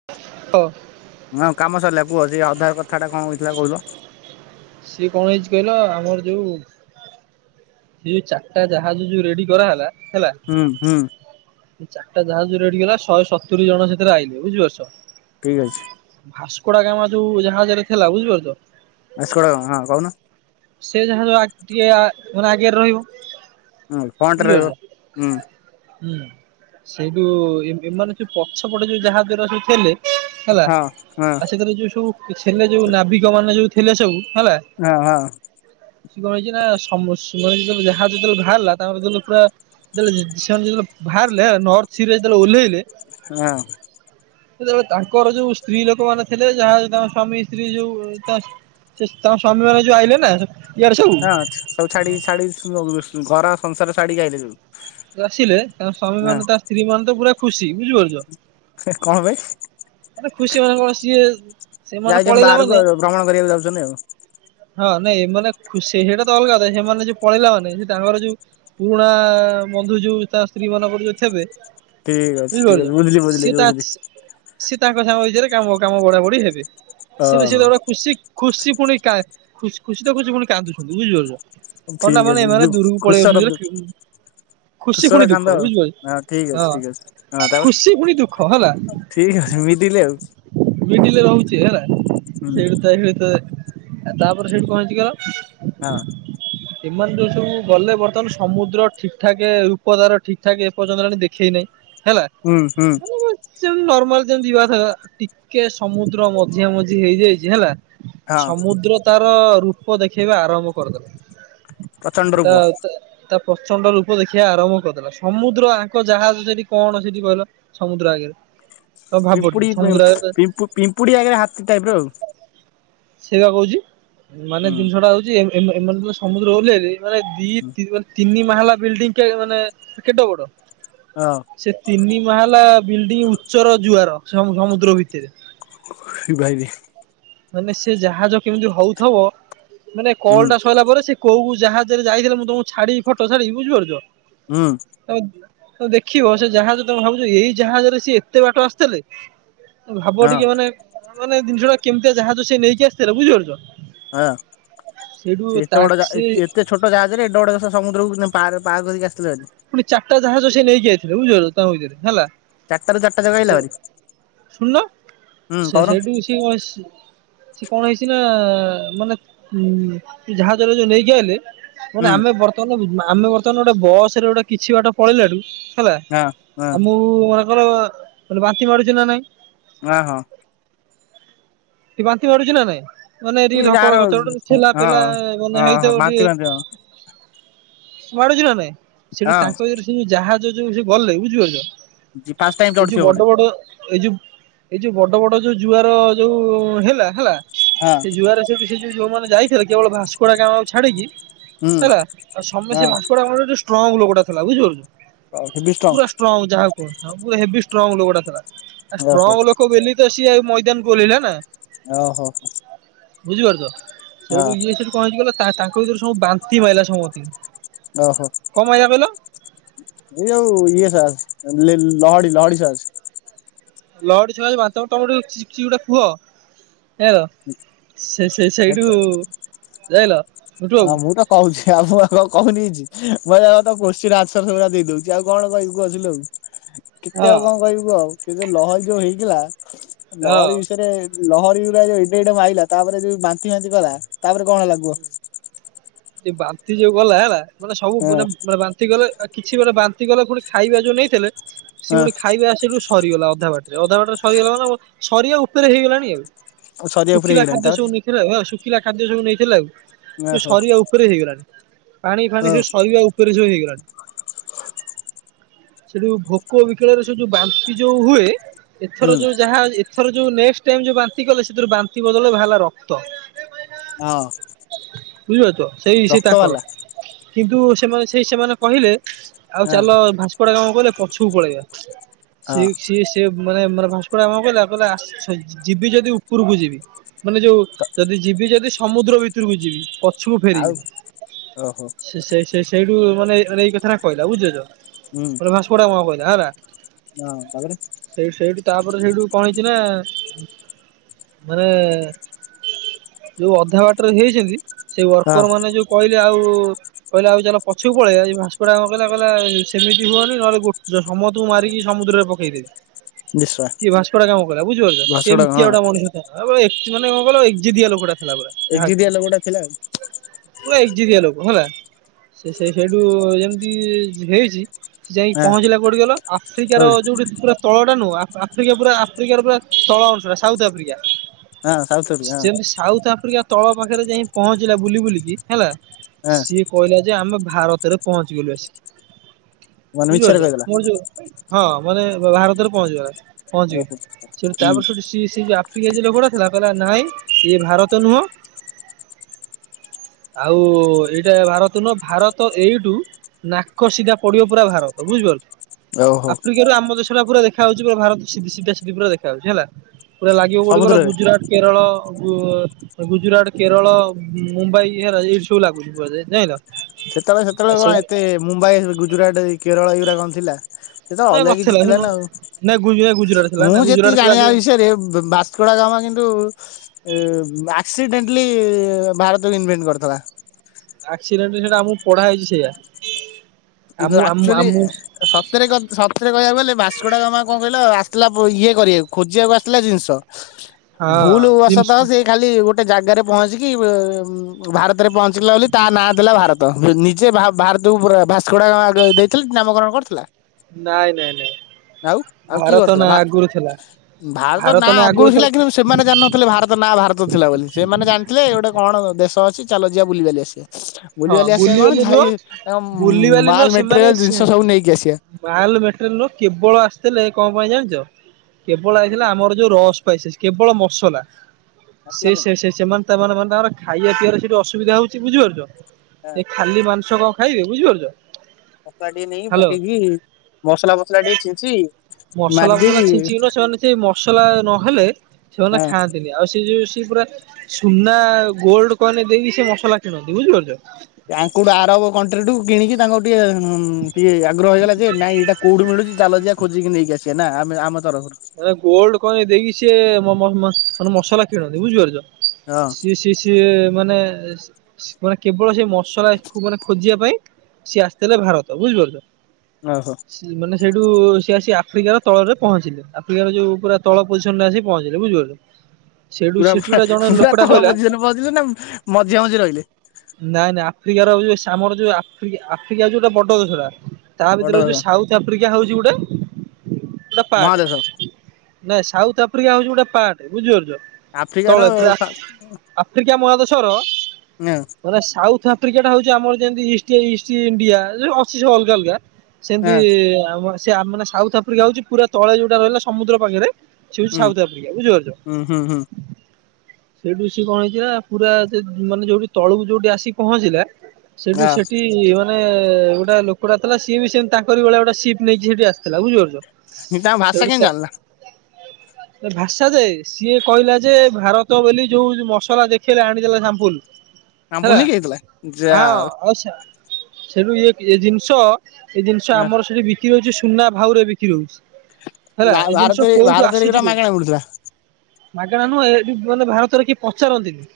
[unintelligible] ହଁ କାମ ସରିଲା କୁଅ ଯେ ଅଧା କଥାଟା କଣ ହେଇଥିଲା କହୁଥିଲ? ସିଏ କଣ ହେଇଚି କହିଲ ଆମର ଯୋଉ ସିଏ ଚାରିଟା ଜାହାଜ ଯୋଉ ରେଡି କରାହେଲା ହେଲା ହୁଁ ହୁଁ। ଚାରିଟା ଜାହାଜ ରେଡି କରାଗଲା ଶହେ ସତୁରି ଜଣ ସେଥିରେ ଆଇଲେ ବୁଝିପାରୁଚ। ଠିକ୍ ଅଛି। ଭାସ୍କଡୋଗାମା ଯୋଉ ଜାହାଜରେ ଥିଲା ବୁଝିପାରୁଚ ଭାସ୍କଡୋଗାମା ହଁ କହୁନ ସେ ଜାହାଜ‌ ଟିକେ ମାନେ ଆଗେରେ ରହିବ ହୁ ଫଣ୍ଟ୍ରେ ବୁଝିପାରୁଛ ରହିବ ହୁଁ। ହୁଁ ସେଇଠୁ ଏମାନେ ସେ ପଛପଟେ ଯୋଉ ଜାହାଜ ଗୁରା ସବୁ ଥିଲେ ହେଲା ହଁ ହଁ ଆଉ ସେଥିରେ ଯୋଉ ସବୁ ଥିଲେ ଯୋଉ ନାଭିକ ମାନେ ଯୋଉ ଥିଲେ ସବୁ ହେଲା ହଁ ହଁ। ସେ କଣ ହେଇଚିନା ସମ ମାନେ ଯେତେବେଳେ ଜାହାଜ ଯେତେବେଳେ ବାହାରିଲା ତାଙ୍କର କିନ୍ତୁ ପରା ଯେତେବେଳେ ସେମାନେ ଯେତେବେଳେ ବାହାରିଲେ ନର୍ଥସିରେ ଯେତେବେଳେ ଓଲ୍ହେଇଲେ ହଁ ସେତେବେଳେ ତାଙ୍କର ଯୋଉ ସ୍ତ୍ରୀ ଲୋକମାନେ ଥିଲେ ଯାହା ତାଙ୍କ ସ୍ଵାମୀ ସ୍ତ୍ରୀ ଯୋଉ ସେ ତାଙ୍କ ସ୍ୱାମୀ ମାନେ ଯୋଉ ଆଇଲେନା ହଁ ସବୁ ଛାଡ଼ିକି ଛାଡ଼ି ଘର ସଂସାର ଛାଡ଼ିକି ଆଇଲେ ଯୋଉ ଯୋଉ ଆସିଲେ ତାଙ୍କ ସ୍ୱାମୀମାନେ ତାର ସ୍ତ୍ରୀ ମାନେତ ପୁରା ଖୁସି ବୁଝିପାରୁଚ ହେ କଣ ପାଇଁ? ମାନେ ଖୁସି ମାନେ କଣ ସିଏ ସେମାନେ ଯାଇଛନ୍ତି ପଳେଇଲା ବାହାରକୁ ମାନେ ଆଉ ଭ୍ରମଣ କରିବାକୁ ଯାଉଛନ୍ତି ଆଉ ହଁ ନାଇଁ ଏମାନେ ଖୁସି ସେଇଟା ତ ଅଲଗା କଥା ସେମାନେ ଯୋଉ ପଳେଇଲା ମାନେ ସେ ତାଙ୍କର ଯୋଉ ପୁରୁଣା ବନ୍ଧୁ ଯୋଉ ତା ସ୍ତ୍ରୀ ମାନଙ୍କର ଥେବେ। ଠିକ ଅଛି ଠିକ ଅଛି ବୁଝିପାରୁଛ ବୁଝିଲି ବୁଝିଲି ସିଏ ତା ବୁଝିଲି ସ୍ ସିଏ ତାଙ୍କ ସାଙ୍ଗ ଭିତରେ କାମ କାମ ବଢା ବଢି ହେବେ ସିଏ ତ ସିଏ ହଁ ତ ଗୋଟେ ଖୁସି ଖୁସି ପୁଣି କାଏ ଖୁସ୍ ଖୁସି ତ ଖୁସି ପୁଣି କାନ୍ଦୁଚନ୍ତି ବୁଝିପାରୁଛ। କଣ ନା ଠିକ କଣ ଅଛି ଏମାନେ ଦୁ ଦୂରକୁ ଖୁସର ପଳେଇଯାଇଉଛନ୍ତି ଦୁ [unintelligible] ଖୁସି ଖୁସର ପୁଣି ଦୁଃଖ କାନ୍ଦ ବୁଝିପାରୁଚୁ ହଁ ଠିକ ଅଛି ଠିକ ଅଛି ହଁ ତାପରେ ଖୁସି ପୁଣି ଦୁଃଖ ହେଲା। ଠିକ ଅଛି ମିଡିଲ ଆଉ। ମିଡିଲ୍ ରେ ରହୁଛି ହେଲା ହୁଁ ସେଇଠୁ ତ ଆଉ ତାପରେ ସେଇଠୁ କଣ ହେଇଚି କହିଲ ହଁ। ଏମାନେ ଯୋଉ ସବୁ ଗଲେ ବର୍ତ୍ତମାନ ସମୁଦ୍ର ଠିକ ଠାକ ରୂପ ତାର ଠିକ୍ ଠାକ ଏପର୍ଯ୍ୟନ୍ତ ହେଲାଣି ଦେଖେଇ ନେଇ। ହେଲା। ହୁଁ ହୁଁ। [inaudible] ନର୍ମାଲ ଯେମିତି ଯିବା କଥା ଟିକେ ସମୁଦ୍ର ମଝିଆ ମଝି ହେଇଯାଇଚି ହେଲା। ହଁ ସମୁଦ୍ର ତାର ରୂପ ଦେଖେଇବା ଆରମ୍ଭ କରିଦେଲା। ପ୍ରଚଣ୍ଡ ରୂପ ତା ତା ତା ପ୍ରଚଣ୍ଡ ରୂପ ଦେଖେଇବା ଆରମ୍ଭ କରିଦେଲା ସମୁଦ୍ର ଆଙ୍କ ଜାହାଜ ସେଠି କଣ ସେଠି କହିଲ। ସମୁଦ୍ର ଆଗେରେ। ପିମ୍ପୁଡି ପିମ୍ପୁଡି ଆଗରେ ହାତୀ ଟାଇପ୍ ର ଆଉ। ସେଇଟା କହୁଛି ମାନେ ଜିନିଷ ହୁଁ। ଟା ହଉଛି ଏ ଏ ଏ ଏମାନେ ଯେତେବେଳେ ସମୁଦ୍ରକୁ ମାନେ ଦି ମାନେ ତିନି ମାହଲା ବିଲ୍ଡିଂ ମାନେ କେଡେ ବଡ। ହଁ ସେ ତିନି ମାହଲା ବିଲ୍ଡିଂ ଉଚ୍ଚର ତାର ସମୁ ସମୁଦ୍ର ଭିତରେ। ଫ୍ରି ଫାୟାର ମାନେ ସେ ଜାହାଜ କେମିତି ହଉଥିବ ମାନେ ହୁଁ କଲ୍ ଟା ସଇଲା ପରେ ସେ କୋଉ ଜାହାଜରେ ଯାଇଥିଲେ ମୁଁ ତମକୁ ଛାଡିବି ଫଟୋ ଛାଡିବି ବୁଝିପାରୁଛ। ହୁଁ। ତମେ ଦେଖିବ ସେ ଜାହାଜ ତମେ ଭାବୁଛ ଏଇ ଜାହାଜରେ ସସେ ଏତେ ବାଟ ଆସ୍ଥିଲେ। ଭାବ ହଁ ଟିକେ ମାନେ ମାନେ ଜିନିଷ ଟା କେମିତିଆ ଜାହାଜ ସେ ନେଇକି ଆସିଥିଲେ ବୁଝିପାରୁଛ। ଆଁ ସେଇଠୁ ସେ ତା ଏତେବଡ଼ ଏ ସିଏ ଏତେ ଛୋଟ ଜାହାରେ ଏତେବଡ଼ ସମୁଦ୍ରକୁ ପାର କରିକି ଆସିିଲଣି। ପୁଣି ଚାରିଟା ଜାହାଜ ସେ ନେଇକି ଆଇଥିଲେ ବୁଝିପାରୁଛ ତାଙ୍କ ଭିତରେ ହେଲା। ଚାରିଟା ରୁ ଚାରିଟା ଯାକ ଆଇଲା ସେ ଭାରି ଶୁଣୁନ ହୁଁ ସେ କହୁନ ସେଇଠୁ ସେ ବସ୍ ସେ କଣ ହେଇଛି ନା ମାନେ ଉ ଜାହାଜରେ ଯୋଉ ନେଇକି ଆଇଲେ। ହୁଁ ମାନେ ଆମେ ବର୍ତ୍ତମାନ୍ ଆମେ ବର୍ତ୍ତମାନ୍ ଗୋଟେ ବସ ରେ ଗୋଟେ କିଛି ବାଟ ପଳେଇଠୁ ହେଲା ହଁ ହଁ ଆମକୁ ମନେକର ବାନ୍ତି ମାଡୁଚି ନା ନାଇଁ? ନା ହଁ। ଟିକ ବାନ୍ତି ମାଡୁଚି ନା ନାଇଁ ମାନେ ଟିକେ ଏ ଯାହାର ଧକଡ କଚଡ ହଁ। ଠେଲା ହଁ ପେଲା ମାନେ ହଁ ହେଇଥିବ ବାନ୍ତି ଟିକେ ବାନ୍ତି ହଁ ମାଡୁଛି ନା ନାହିଁ ସେଠି ତାଙ୍କ ଭିତରେ ସେ ଯଉ ଜାହାଜ ଯୋଉ ସେ ଗଲେ ବୁଝିପାରୁଛ ଫାଷ୍ଟ ଟାଇମ ଏ ଯୋଉ ଚଢିଥିବ ବୋଧେ ବଡ ବଡ ଏଇ ଯୋଉ ଏଇ ଯୋଉ ବଡ ବଡ ଯୋଉ ଜୁଆର ଯୋଉ ହେଲା ହେଲା। ହଁ। ସେ ଜୁଆର ସେ ଯ ଯୋଉମାନେ ଯାଇଥିଲେ କେବଳ ଭାସ୍କୋଡାଗାମାକୁ ଛାଡିକି ହୁଁ ହେଲା ଆଉ ସମସ୍ତେ ହଁ। ଭାସ୍ ସ୍କୋଡାଗାମା ଗୋଟେ ଷ୍ଟ୍ରଙ୍ଗ ଲୋକ ଟା ଥିଲା ବୁଝିପାରୁଛ ପୁରା ଷ୍ଟ୍ରଙ୍ଗ ଯାହାକୁ ହେଭି ଷ୍ଟ୍ରଙ୍ଗ ଲୋକଟା ଥିଲା ଆଉ ଓହୋ ଷ୍ଟ୍ରଙ୍ଗ ଲୋକ ବୋଲି ତ ସିଏ ଆଉ ମଇଦାନକୁ ଓହ୍ଲେଇିଲା ନା। ଓ ହୋ। ବୁଝିପାରୁଛ ସେଇଠୁ ଇଏ ସେଠୁ କଣ ହେଇଛି କହିଲ ତା ତାଙ୍କ ଭିତରୁ ସବୁ ବାନ୍ତି ମାଇଲା ସମସ୍ତିଙ୍କୁ, ଓ ହୋ, ଏଇ ଯୋଉ ଇଏ ଟା ଲେଲ୍ ଲହଡ଼ି-ଲହଡ଼ି ସାସ୍ ଲହଡ଼ି ଛୁଆ ଏବେ ଭାତ ତଳି କିଛି ଗୋଟେ କୁହ, ହେଲୋ ସେ-ସେ ସେଇଠୁ ଯାଇଲ, ମିଠୁ ହଁ ବାବୁ ମୁଁ ତ କହୁଛି ଆମ ଆଗ କହୁନି କିଛି, [unintelligible] କୋଚିଂ ଆନ୍ସର ସେଇଭଳିଆ ଦେଇ ଦଉଛି ଆଉ କଣ କହିବୁ ଆସିଲୁ ଆଉ, ହଁ କେତେ ଆଉ କଁ କହିବୁ କ ଆଉ କି ଯୋଉ ଲହରୀ ଯୋଉ ହେଇଥିଲା ହଁ ଲହରୀ ବିଷୟରେ, ଲହରୀ ଗୁୁରା ଯୋଉ ଏଡେ-ଏଡେ ମାଇଲା ତାପରେ ଯୋଉ ବାନ୍ତି ଫାନ୍ତି କଲା ତାପରେ କଣ ହେଲା କୁହ, ବାନ୍ତି ଯୋଉ କଲା ହେଲା ମାନେ ସବୁ ହଁ ମାନେ ବା ତିକଲେ କିଛି ଗୋଟେ ବାନ୍ତି କଲେ ପୁଣି ଖାଇବା ଯୋଉ ନେଇଥିଲେ ସେଉଣି ଖାଇବା, ସେଠୁ ସରିଗଲା ଅଧା ବାଟ ରେ ଅଧା ବାଟ ରେ ସରିଗଲା ମାନେ ସରିବା ଉପରେ ହେଇଗଲାଣି ଆଉ, ହଁ ସରିବା ଉପରେ ଶୁଖିଲା ହେଇଗଲାଣି ଖାଦ୍ୟ ସବୁ ତାପରେ ନେଇଥିଲେ ହ ଶୁଖିଲା ଖାଦ୍ୟ ସବୁ ନେଇଥିଲେ ଆଉ, ନିଆଁ ହୋ, ତୋର ହେଇଗଲାଣି ପାଣି ଫାଣି ସେ ସରିବା ଉପରେ ସବୁ ହେଇଗଲାଣି, ସେଠୁ ଭୋକ ବିକଳରେ ସେ ଯୋଉ ବାନ୍ତି ଯୋଉ ହୁଏ ଏଥର ହୁଁ ଯୋଉ ଯାହା ଏ ଥର ଯୋଉ ନେଷଟ ଟାଇମ୍ ଯୋଉ ବାନ୍ତି କଲେ ସେଥିର ବାନ୍ତି ବଦଳରେ ବାହାରିଲା ରକ୍ତ, ହଁ, ବୁଝିପାରୁଛ ସେଇ ସେ ରକ୍ତ ତାଙ୍କର ବାଲା କିନ୍ତୁ ସେମାନେ ସେଇ ସେମାନେ କହିଲେ, ଆଉ ହଁ ଚାଲ ଭାସ୍କୋଡାଗାମା କହିଲେ ପଛକୁ ପଳେଇବା ହଁ ସି ସିଏ ସି ସେ ମାନେ-ମାନେ ଭାସ୍କୋଡାଗାମା କହିଲା-କହିଲା [unintelligible] ଯିବି ଯଦି ଉପରକୁ ଯିବି, ମାନେ ଯୋଉ ଯଦି ଯିବି ଯଦି ସମୁଦ୍ର ଭିତରକୁ ଯିବି ପ ଆଉ ଓହୋ, ସେ-ସେ-ସେ ସେଇଠୁ ମାନେ ଏଇ-ଏଇ କଥାଟା କହିଲା ବୁଝୁଛ? ହୁଁ, [unintelligible] କଁ କହିଲ ହେଲା, ହଁ ତାପରେ? ସେଇଠୁ-ସେଇଠୁ ତାପରେ ସେଇଠୁ କଣ ହେଇଛି ନା, ମାନେ ଯୋଉ ଅଧା ବାଟରେ ହେଇଛନ୍ତି ସେଇ ହଁ ୱର୍କର ମାନେ, ଯୋଉ କହିଲେ ଆଉ, କହିଲେ ଆଉ ଚାଲ ପଛକୁ ପଳେ ଏଇ ଭାସୁଡା କହିଲା-କହିଲା ସେମି ହୁଅନି ନହେଲେ ଗୋ ଜଷ୍ଟ୍, ସମତକୁ ମାରିକି ସମୁଦ୍ରରେ ପକେଇଦେବି, ବିଶ୍ଵା କି ବାସ୍କଟାଗ୍ରାମ କର ବୁଝିପାରୁଛ ଘସଡା ହଁ ସେମିତିଆଟେ ମଣିଷ, [unintelligible] ଏତିକ ମାନ କଁ କହିଲ ଏଯିଦିଆ ଲୋକଟା ଥିଲା ପରା ଯାହା କଣ, କୋଉଟା ଥିଲା? ପୁରା ଏଯିରିଆ ଲୋକ ହେଲା ସେ-ସେ ସେଇଠୁ ଯେମିତି ହେଇଛି, ସେ ଯାଇକି ହଁ ପହଞ୍ଚିଲା କୋଉଠି ଗଲ ଆଫ୍ରିକାର କୋଉଠି ଯୋଉଠି ପୁରା, ତଳ ଟା ନୁହଁ ଅଫ୍ ଆଫ୍ରିକା ପୁରା ଆଫ୍ରିକାର ପୁରା ତଳଟା ସାଉଥ୍ ଆଫ୍ରିକା, ହଁ ସାଉଥୁରୁ ହଁ ଯେମିତି ସାଉଥ୍ ଆଫ୍ରିକା, ତଳ ପାଖରେ ଯାଇ ପହଞ୍ଚିଲା ବୁଲି ବୁଲିକି ହେଲା ହଁ ସିଏ, କହିଲା ଯେ ଆମେ ଭାରତରେ ପହଞ୍ଚିଗଲୁ ଆସିକି ମାନେ ମିଛରେ ବୁଝିପାରୁଛ କହିଦେଲା ମୋର ଯୋଉ, ହଁ ମାନେ ଭାରତରେ ପହଞ୍ଚିବ ପହଞ୍ଚିବି ଓହୋ। ସେଠୁ ହୁଁ ତାପରେ ସେଠି ସିଏ-ସିଏ ଯେ ଆପ୍ ଧିରେ-ଧିରେ ଘୋଡ଼ା ଥିଲା କହିଲ ନାଇଁ ଇଏ ଭାରତ ନୁହଁ, ଆଉ ଏଇଟା ଭାରତ ନୁହ ଭାରତ ଏଇଠୁ, ନାକ ସିଧା ପଡ଼ିବ ପୁରା ଭାରତ ବୁଝିପାରୁଛ, ଓହୋ ଆଫ୍ରିକା ରୁ ଆମ ଦେଶଟା ପୁରା ଦେଖାହାଉଛି ପୁରା ଭାରତ ସିି ସିଧା ସିଧି ପୁରା ଦେଖାଯାଉଛି ହେଲା। ପୁରା ଲାଗିବ କୋଉଠି କହିଲ ସମୁଦ୍ରରେ ଗୁଜୁରଟ କେରଳ ଗୁଜୁରାଟ କେରଳ ମୁମ୍ବାଇ। ଇ ସବୁ ଲାଗୁଛି କୁହାଯାଏ ଯାଇଲ। ସେତେବେଳେ ସେତେବେଳେ କଣ ଏତେ ମୁମ୍ବାଇ ଗୁଜୁରାଟ କେରଳ ଏଗୁଡା କଣ ଥିଲା। ସେ ତ ନାଇଁ ଅଲଗା କିଛି ନଥିଲା ଥିଲା ଶୁଣୁ ନା ଆଉ ନାଇଁ ଗୁ ଗୁଜୁରାଟ ଥିଲା ମୁଁ ନା ଗୁଜୁରାଟ ଯେତିକି ଥିଲା ଜାଣିବା ସେ ବିଷୟରେ ଭସ୍କୋଡାଗମା କିନ୍ତୁ ଆକ୍ସିଡେଣ୍ଟଲି ଭାରତକୁ ଇନଭେଣ୍ଟ କରିଥିଲା। ଆକ୍ଡେଣ୍ଟଲି ସେଟା ଆମକୁ ପଢା ହେଇଛି ସେଇଆା କିନ୍ତୁ ଆମ ଆମ ଆକ୍ଚୁଆଲି ଆମ। ସତରେ ସତରେ କହିବାକୁ ଗଲେ ଭସ୍କୋଡାଗାମ ମା କଣ କହିଲ ଆସିଲା ଇଏ କରିବାକୁ ଖୋଜିବାକୁ ଆସିଥିଲା ଜିନିଷ। ହଁ ଭୁଲ ଜିମ୍ସ ବଶତଃ ସେ। ଖାଲି ଗୋଟେ ଜାଗାରେ ପହଞ୍ଚିକି ଭାରତରେ ପହଞ୍ଚିଲା ବୋଲି ତା ନାଁ ଦେଲା ଭାରତ। ତ ନିଜେ ଭାରତକୁ ଭାସ୍କଡା ଦେଇଥିଲେ ନାମକରଣ କରିଥିଲା। ନାଇଁ ନାଇଁ ନାଇଁ। ଆଉ ଆଉ କିଏ ଭାରତ କରୁଥିଲା ନା ଆଗରୁ ଥିଲା ଭାରତ ନାଁ ଆଗରୁ ଥିଲା କିନ୍ତୁ ସେମାନେ ଜାଣିନଥିଲେ ଭାରତ ନାଁ ଭାରତ ଥିଲା ବୋଲି ସେମାନେ ଜାଣିଥିଲେ ଏ ଗୋଟେ କଣ ଦେଶ ଅଛି ଚାଲ ଯିବା ବୁଲିିବାଲି ଆସିବା। ଆ ହଁ ବୁଲିିବାଲି ଆସିବା କଣ ବୁଲିବାଲି ନୁହଁ ଯାଇ ବୁଲିବାଲି ମାଲ ନୁହଁ ସେମାନେ ମେଟେରିଆଲ ସେ ଜିନିଷ ସବୁ ନେଇକି ଆସିବା। ମାଲ ମଟେରିଆଲ ନୁହ କେବଳ ଆସିଥିଲେ କଣ ପାଇଁ ଜାଣିଛ କେବଳ ଆସିିଥିଲେ ଆମର ଯୋଉ ରସ କେବଳ ମସଲା ମସଲା ସେ ପାଇଁ ସେ ସେ ସେମାନେ ତାମାନେ ମାନେ ତାଙ୍କର ଖାଇବା ପିଇବା ସେଠି ଅସୁବିଧା ହଉଛି ବୁଝିପାରୁଛ। ଏ ଖାଲି ମାଂସ କଣ ଖାଇବେ ବୁଝିପାରୁଛ। ମସଲା ଟିକେ ନେଇକି ହ୍ୟାଲୋ ପକେଇକି ମସଲା ଫସଲା ଟିକେ ଛିଞ୍ଚି ମସଲା ଫସଲା ମାରିଦେଇକି ଛିଞ୍ଚିକି ନୁହଁ ସେମାନେ ସେ ମସଲା ନହେଲେ ସେମାନେ ଖାଆନ୍ତିନି ଆଉ ସେ ଯୋଉ ସେ ପୁରା ସୁନା ଗୋଲ୍ଡ କଏନ ଦେଇି ସେ ମସଲା କିଣନ୍ତି ବୁଝିପାରୁଛ। ତାଙ୍କୁ ଆରବ କଣ୍ଟରୀ କିଣିକି ତାଙ୍କ ଟିକେଁ ଟିକେ ଆଗ୍ରହ ହେଇଗଲା ଯେ ନାଇଁ ଏଇଟା କୋଉଠି ମିଳୁଛି ଚାଲ ଜିଆ ଖୋଜିକି ନେଇକି ଆସିବା ନା ଆମେ ଆମ ତରଫରୁ ମାନେ ଗୋଲଡ କଏନେ ଦେଇକି ସିଏ ମାନେ ମସଲା କିଣନ୍ତି ବୁଝିପାରୁଛ ହଁ ସି ସି ସି ସଏ ମାନେ। ମାନେ କେବଳ ସେ ମସଲାକୁ ମାନେ ଖୋଜିବା ପାଇଁ ସିଏ ଆସିଥିଲେ ଭାରତ ବୁଝିପାରୁଛ। ଓହୋ ମାନେ ସେଇଠୁ ସିଏ ଆସିକି ଆଫ୍ରିକାର ତଳରେ ପହଞ୍ଚିଲେ। ଫ୍ରିକାର ଯୋଉ ପୁରା ତଳ ପୋଜିସନରେ ଆସିକି ପହଞ୍ଚିଲେ ବୁଝିପାରୁଛ। ପୁରା ପୁ ପୁରା ତଳ କହିଲା ପୋଜିସନରେ ପହଞ୍ଚିଲେ ନା ମଝିଆ ମଝି ରହିଲେ। ନାଇଁ ନାଇଁ ଆଫ୍ରିକାର ଆଉ ସମର ଆମର ଯଉ ଆଫ୍ରିକା ଆଫ୍ରିକା ଯୋଉଟା ବଡ ଦେଶଟା ତା ବଡ ଭିତରେ ହଉଛି ଦେଶ ସାଉଥ ଆଫ୍ରିକା ହଉଛି ଗୋଟେ ଗୋଟେ ପାର୍ଟ ମହାଦେଶ ନାଇଁ ସାଉଥ ଆଫ୍ରିକା ହଉଛି ଗୋଟେ ପାର୍ଟ ବୁଝିପାରୁଛ। ଆଫ୍ରିକାର ତଳେ ପୁରା ସା ଆଫ୍ରିକା ମହାଦେଶର। ଏଁ ମାନେ ସାଉଥ୍ ଆଫ୍ରିକା ଟା ହଉଛି ଆମର ଯେମିତି ଇଷ୍ଟ ଇଷ୍ଟି ଇଣ୍ଡିଆ ଅଛି ସବୁ ଅଲଗା ଅଲଗା। ସେମିତି ଏଁ ଆମର ସେ ମାନେ ସାଉଥ ଆଫ୍ରିକା ହଉଛି ପୁରା ତଳେ ଯୋଉଟା ରହିଲା ସମୁଦ୍ର ପାଖରେ। ସିଏବି ଉଁ ସାଉଥ ଆଫ୍ରିକା ବୁଝୁପାରୁଛ। ଉଁ ହୁଁ ହୁଁ ସେଇଠୁ ସିଏ କଣ ହେଇଛିନା ପୁରା ମାନେ ଯୋଉଠି ତଳକୁ ଯୋଉଠି ଆସିକି ପହଞ୍ଚିଲା। ସେଠୁ ଆ ସେଠି। ମାନେ ଗୋଟେ ଲୋକଟା ଥିଲା ସିଏ ବି ସେମିତି ତାଙ୍କରି ଭଳିଆ ଗୋଟେ ସିପ୍ ନେଇକି ସେଠି ଆସିଥିଲା ବୁଝିପାରୁଛ। ତାଙ୍କ ଭାଷା କେମିତି ଜାଣିଲା। ଏ ଭାଷା ଯେ ସିଏ କହିଲା ଯେ ଭାରତ ବୋଲି ଯୋଉ ମସଲା ଦେଖେଇଲା ଆଣିଥିଲା ସାମ୍ପୁଲ। ହେଲା ଆମ୍ପୁଲ ନେଇକି ଆଇଥିଲା ଯା ହଁ ହଉ ଅସା। ସେଠୁ ଇଏ ଏ ଜିନିଷ ଏ ଜିନିଷ ଏଁ ଆମର ସେଠି ବିକ୍ରି ହଉଛି ସୁନା ଭାଉରେ ବିକ୍ରି ହଉଚି। ଭାର ଭାରତରେ ଭାରତରେ ଆସୁଛି ଏଗୁଡା କୋଉଠୁ ମାଗଣା ମିଳୁଥିଲା। ମାଗଣା ନୁହଁ ଏଠି ମାନେ ଭାରତରେ କିଏ ପଚାରନ୍ତିନି।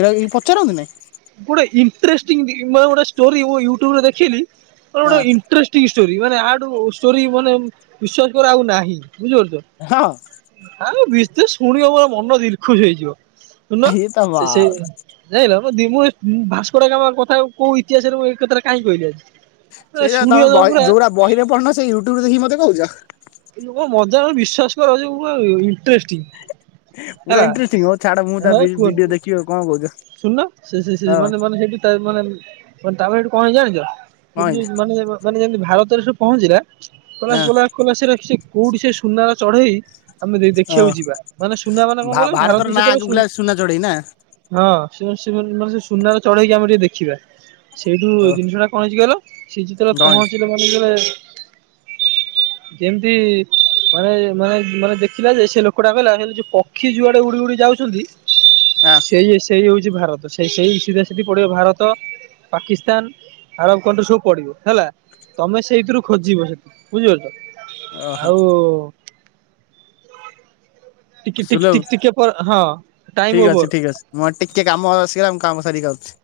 ଏରା କେହି ପଚାରନ୍ତିନି? ଗୋଟେ ଇଣ୍ଟରେଷ୍ଟିଇଂ ଦି ମାନେ ଗୋଟେ ଷ୍ଟୋରୀ ୟୁଟୁବରେ ଦେଖିଲି ମ ଗୋଟେ ଇତେଁରେଷ୍ଟ ଟି ଷ୍ଟୋରୀ ମାନେ ଆଠୁ ଷ୍ଟୋରୀ ମାନେ ବିଶ୍ୱାସ କର ଆଉ ନାହିଁ ବୁଝିପାରୁଛ? ହଁ। ଆଁ [unintelligible] ଶୁଣି ମୋର ମନ ଦିଲ୍ ଖୁସ୍ ହେଇଯିବ ଶୁଣୁନ ଇଏ ତ ସେ ସେ ବାବରେ ଯାଇଲ ମୁ ଡି ଭସ୍କୋଡଗାମା କଥା କୋଉ ଇତିହାସରେ ମୁଁ ଏକଥାରେ କାହିଁକି କହିଲି ଆଜି। ସେଇଟା ଶୁଣିବ ତମେ ବହି ପୁରା ଯଉଟା ବହିରେ ପଢ଼ୁନ ସେ ୟୁଟ୍ୟୁବରେ ଦେଖିକି ମତେ କହୁଚ। ଲୋକ ମଜାରେ ବିଶ୍ଵାସ କର ଯଉ ପୁରା ଇଣ୍ଟରେଷ୍ଟିଂ। ପୁରା ହେଲା ଇଣ୍ଟେର୍ଷ୍ଟିଂ ହଉ ଛାଡ ମୁଁ ତା ଭି- ଭିଡିଓ ଦେଖିବି ଆଉ କଣ କହୁଚ। ଶୁନନ ସେ ସେ ସେ ମାନେ ମାନେ [unintelligible] ତାପରେ ଏଠୁ କଣ ହେଇଚି ଜାଣିଚ କଣ ହେଇଛି [unintelligible] ମାନେ ଯେମିତି ଭାରତରେ ସେ ପହଞ୍ଚିଲା କହିଲା ଏଁ କହିଲା କଲା ସେର ସେ କୋଉଠି ସେ ସୁନାର ଚଢେଇ? ଆମେ ଅଁ ଦେଖିବାକୁ ଯିବା ମାନେ ସୁନା ମାନେ କଣ ଭା କହିଲ ଭାରତର ଭାରତକୁ ନାଁ ସେତବେଳେ ଆଗକୁ ସୁ ଥିଲା ସୁନା ଚଢ଼େଇ ନା? ହଁ ସେ ସେ ମାନେ ସୁନାର ଚଢେଇକି ଆମେ ଟିକେ ଦେଖିବା। ସେଇଠୁ ଓ ଜିନିଷ ଟା କଣ ହେଇଚି କହିଲ ସେ ଯେତେବେଳେ କଣ ହେଇଛି ପହଞ୍ଚିଲେ ମାନେ ଯେ [unintelligible] ଯେମିତି ମାନେ ମାନେ ମାନେ ଦେଖିଲା ଯେ ସେ ଲୋକଟା କହିଲା ହେଲ ସେ ଯୋଉ ପକ୍ଷୀ ଯୁଆଡେ ଉଡି ଉଡି ଯାଉଚନ୍ତି ହାଁ। ଇ ସେଇ ହଉଚି ଭାରତ ସେଇ ସେଇ ସିଧା ସିଧି ପଡିବ ଭାରତ ପାକିସ୍ତାନ୍। ଆରବ କଣ୍ଟ୍ରି ସବୁ ପଡିବ ହେଲା ତମେ ସେଇଥିରୁ ଖୋଜିବ ସେଠି ବୁଝିପାରୁଚ? ଓହୋ ଆଉ ଟିକ୍ ଟିକ୍ ସୁଲଭ ଟିକ୍ ଟିକେ ପରେ ହଁ ଟାଇମ ଠିକ ଅଛି ଓଭର। ଠିକ ଅଛି ମୋର ଟିକେ କାମ ଆସିଗଲା ମୁଁ କାମ ସାରିକି ଆଉଛି।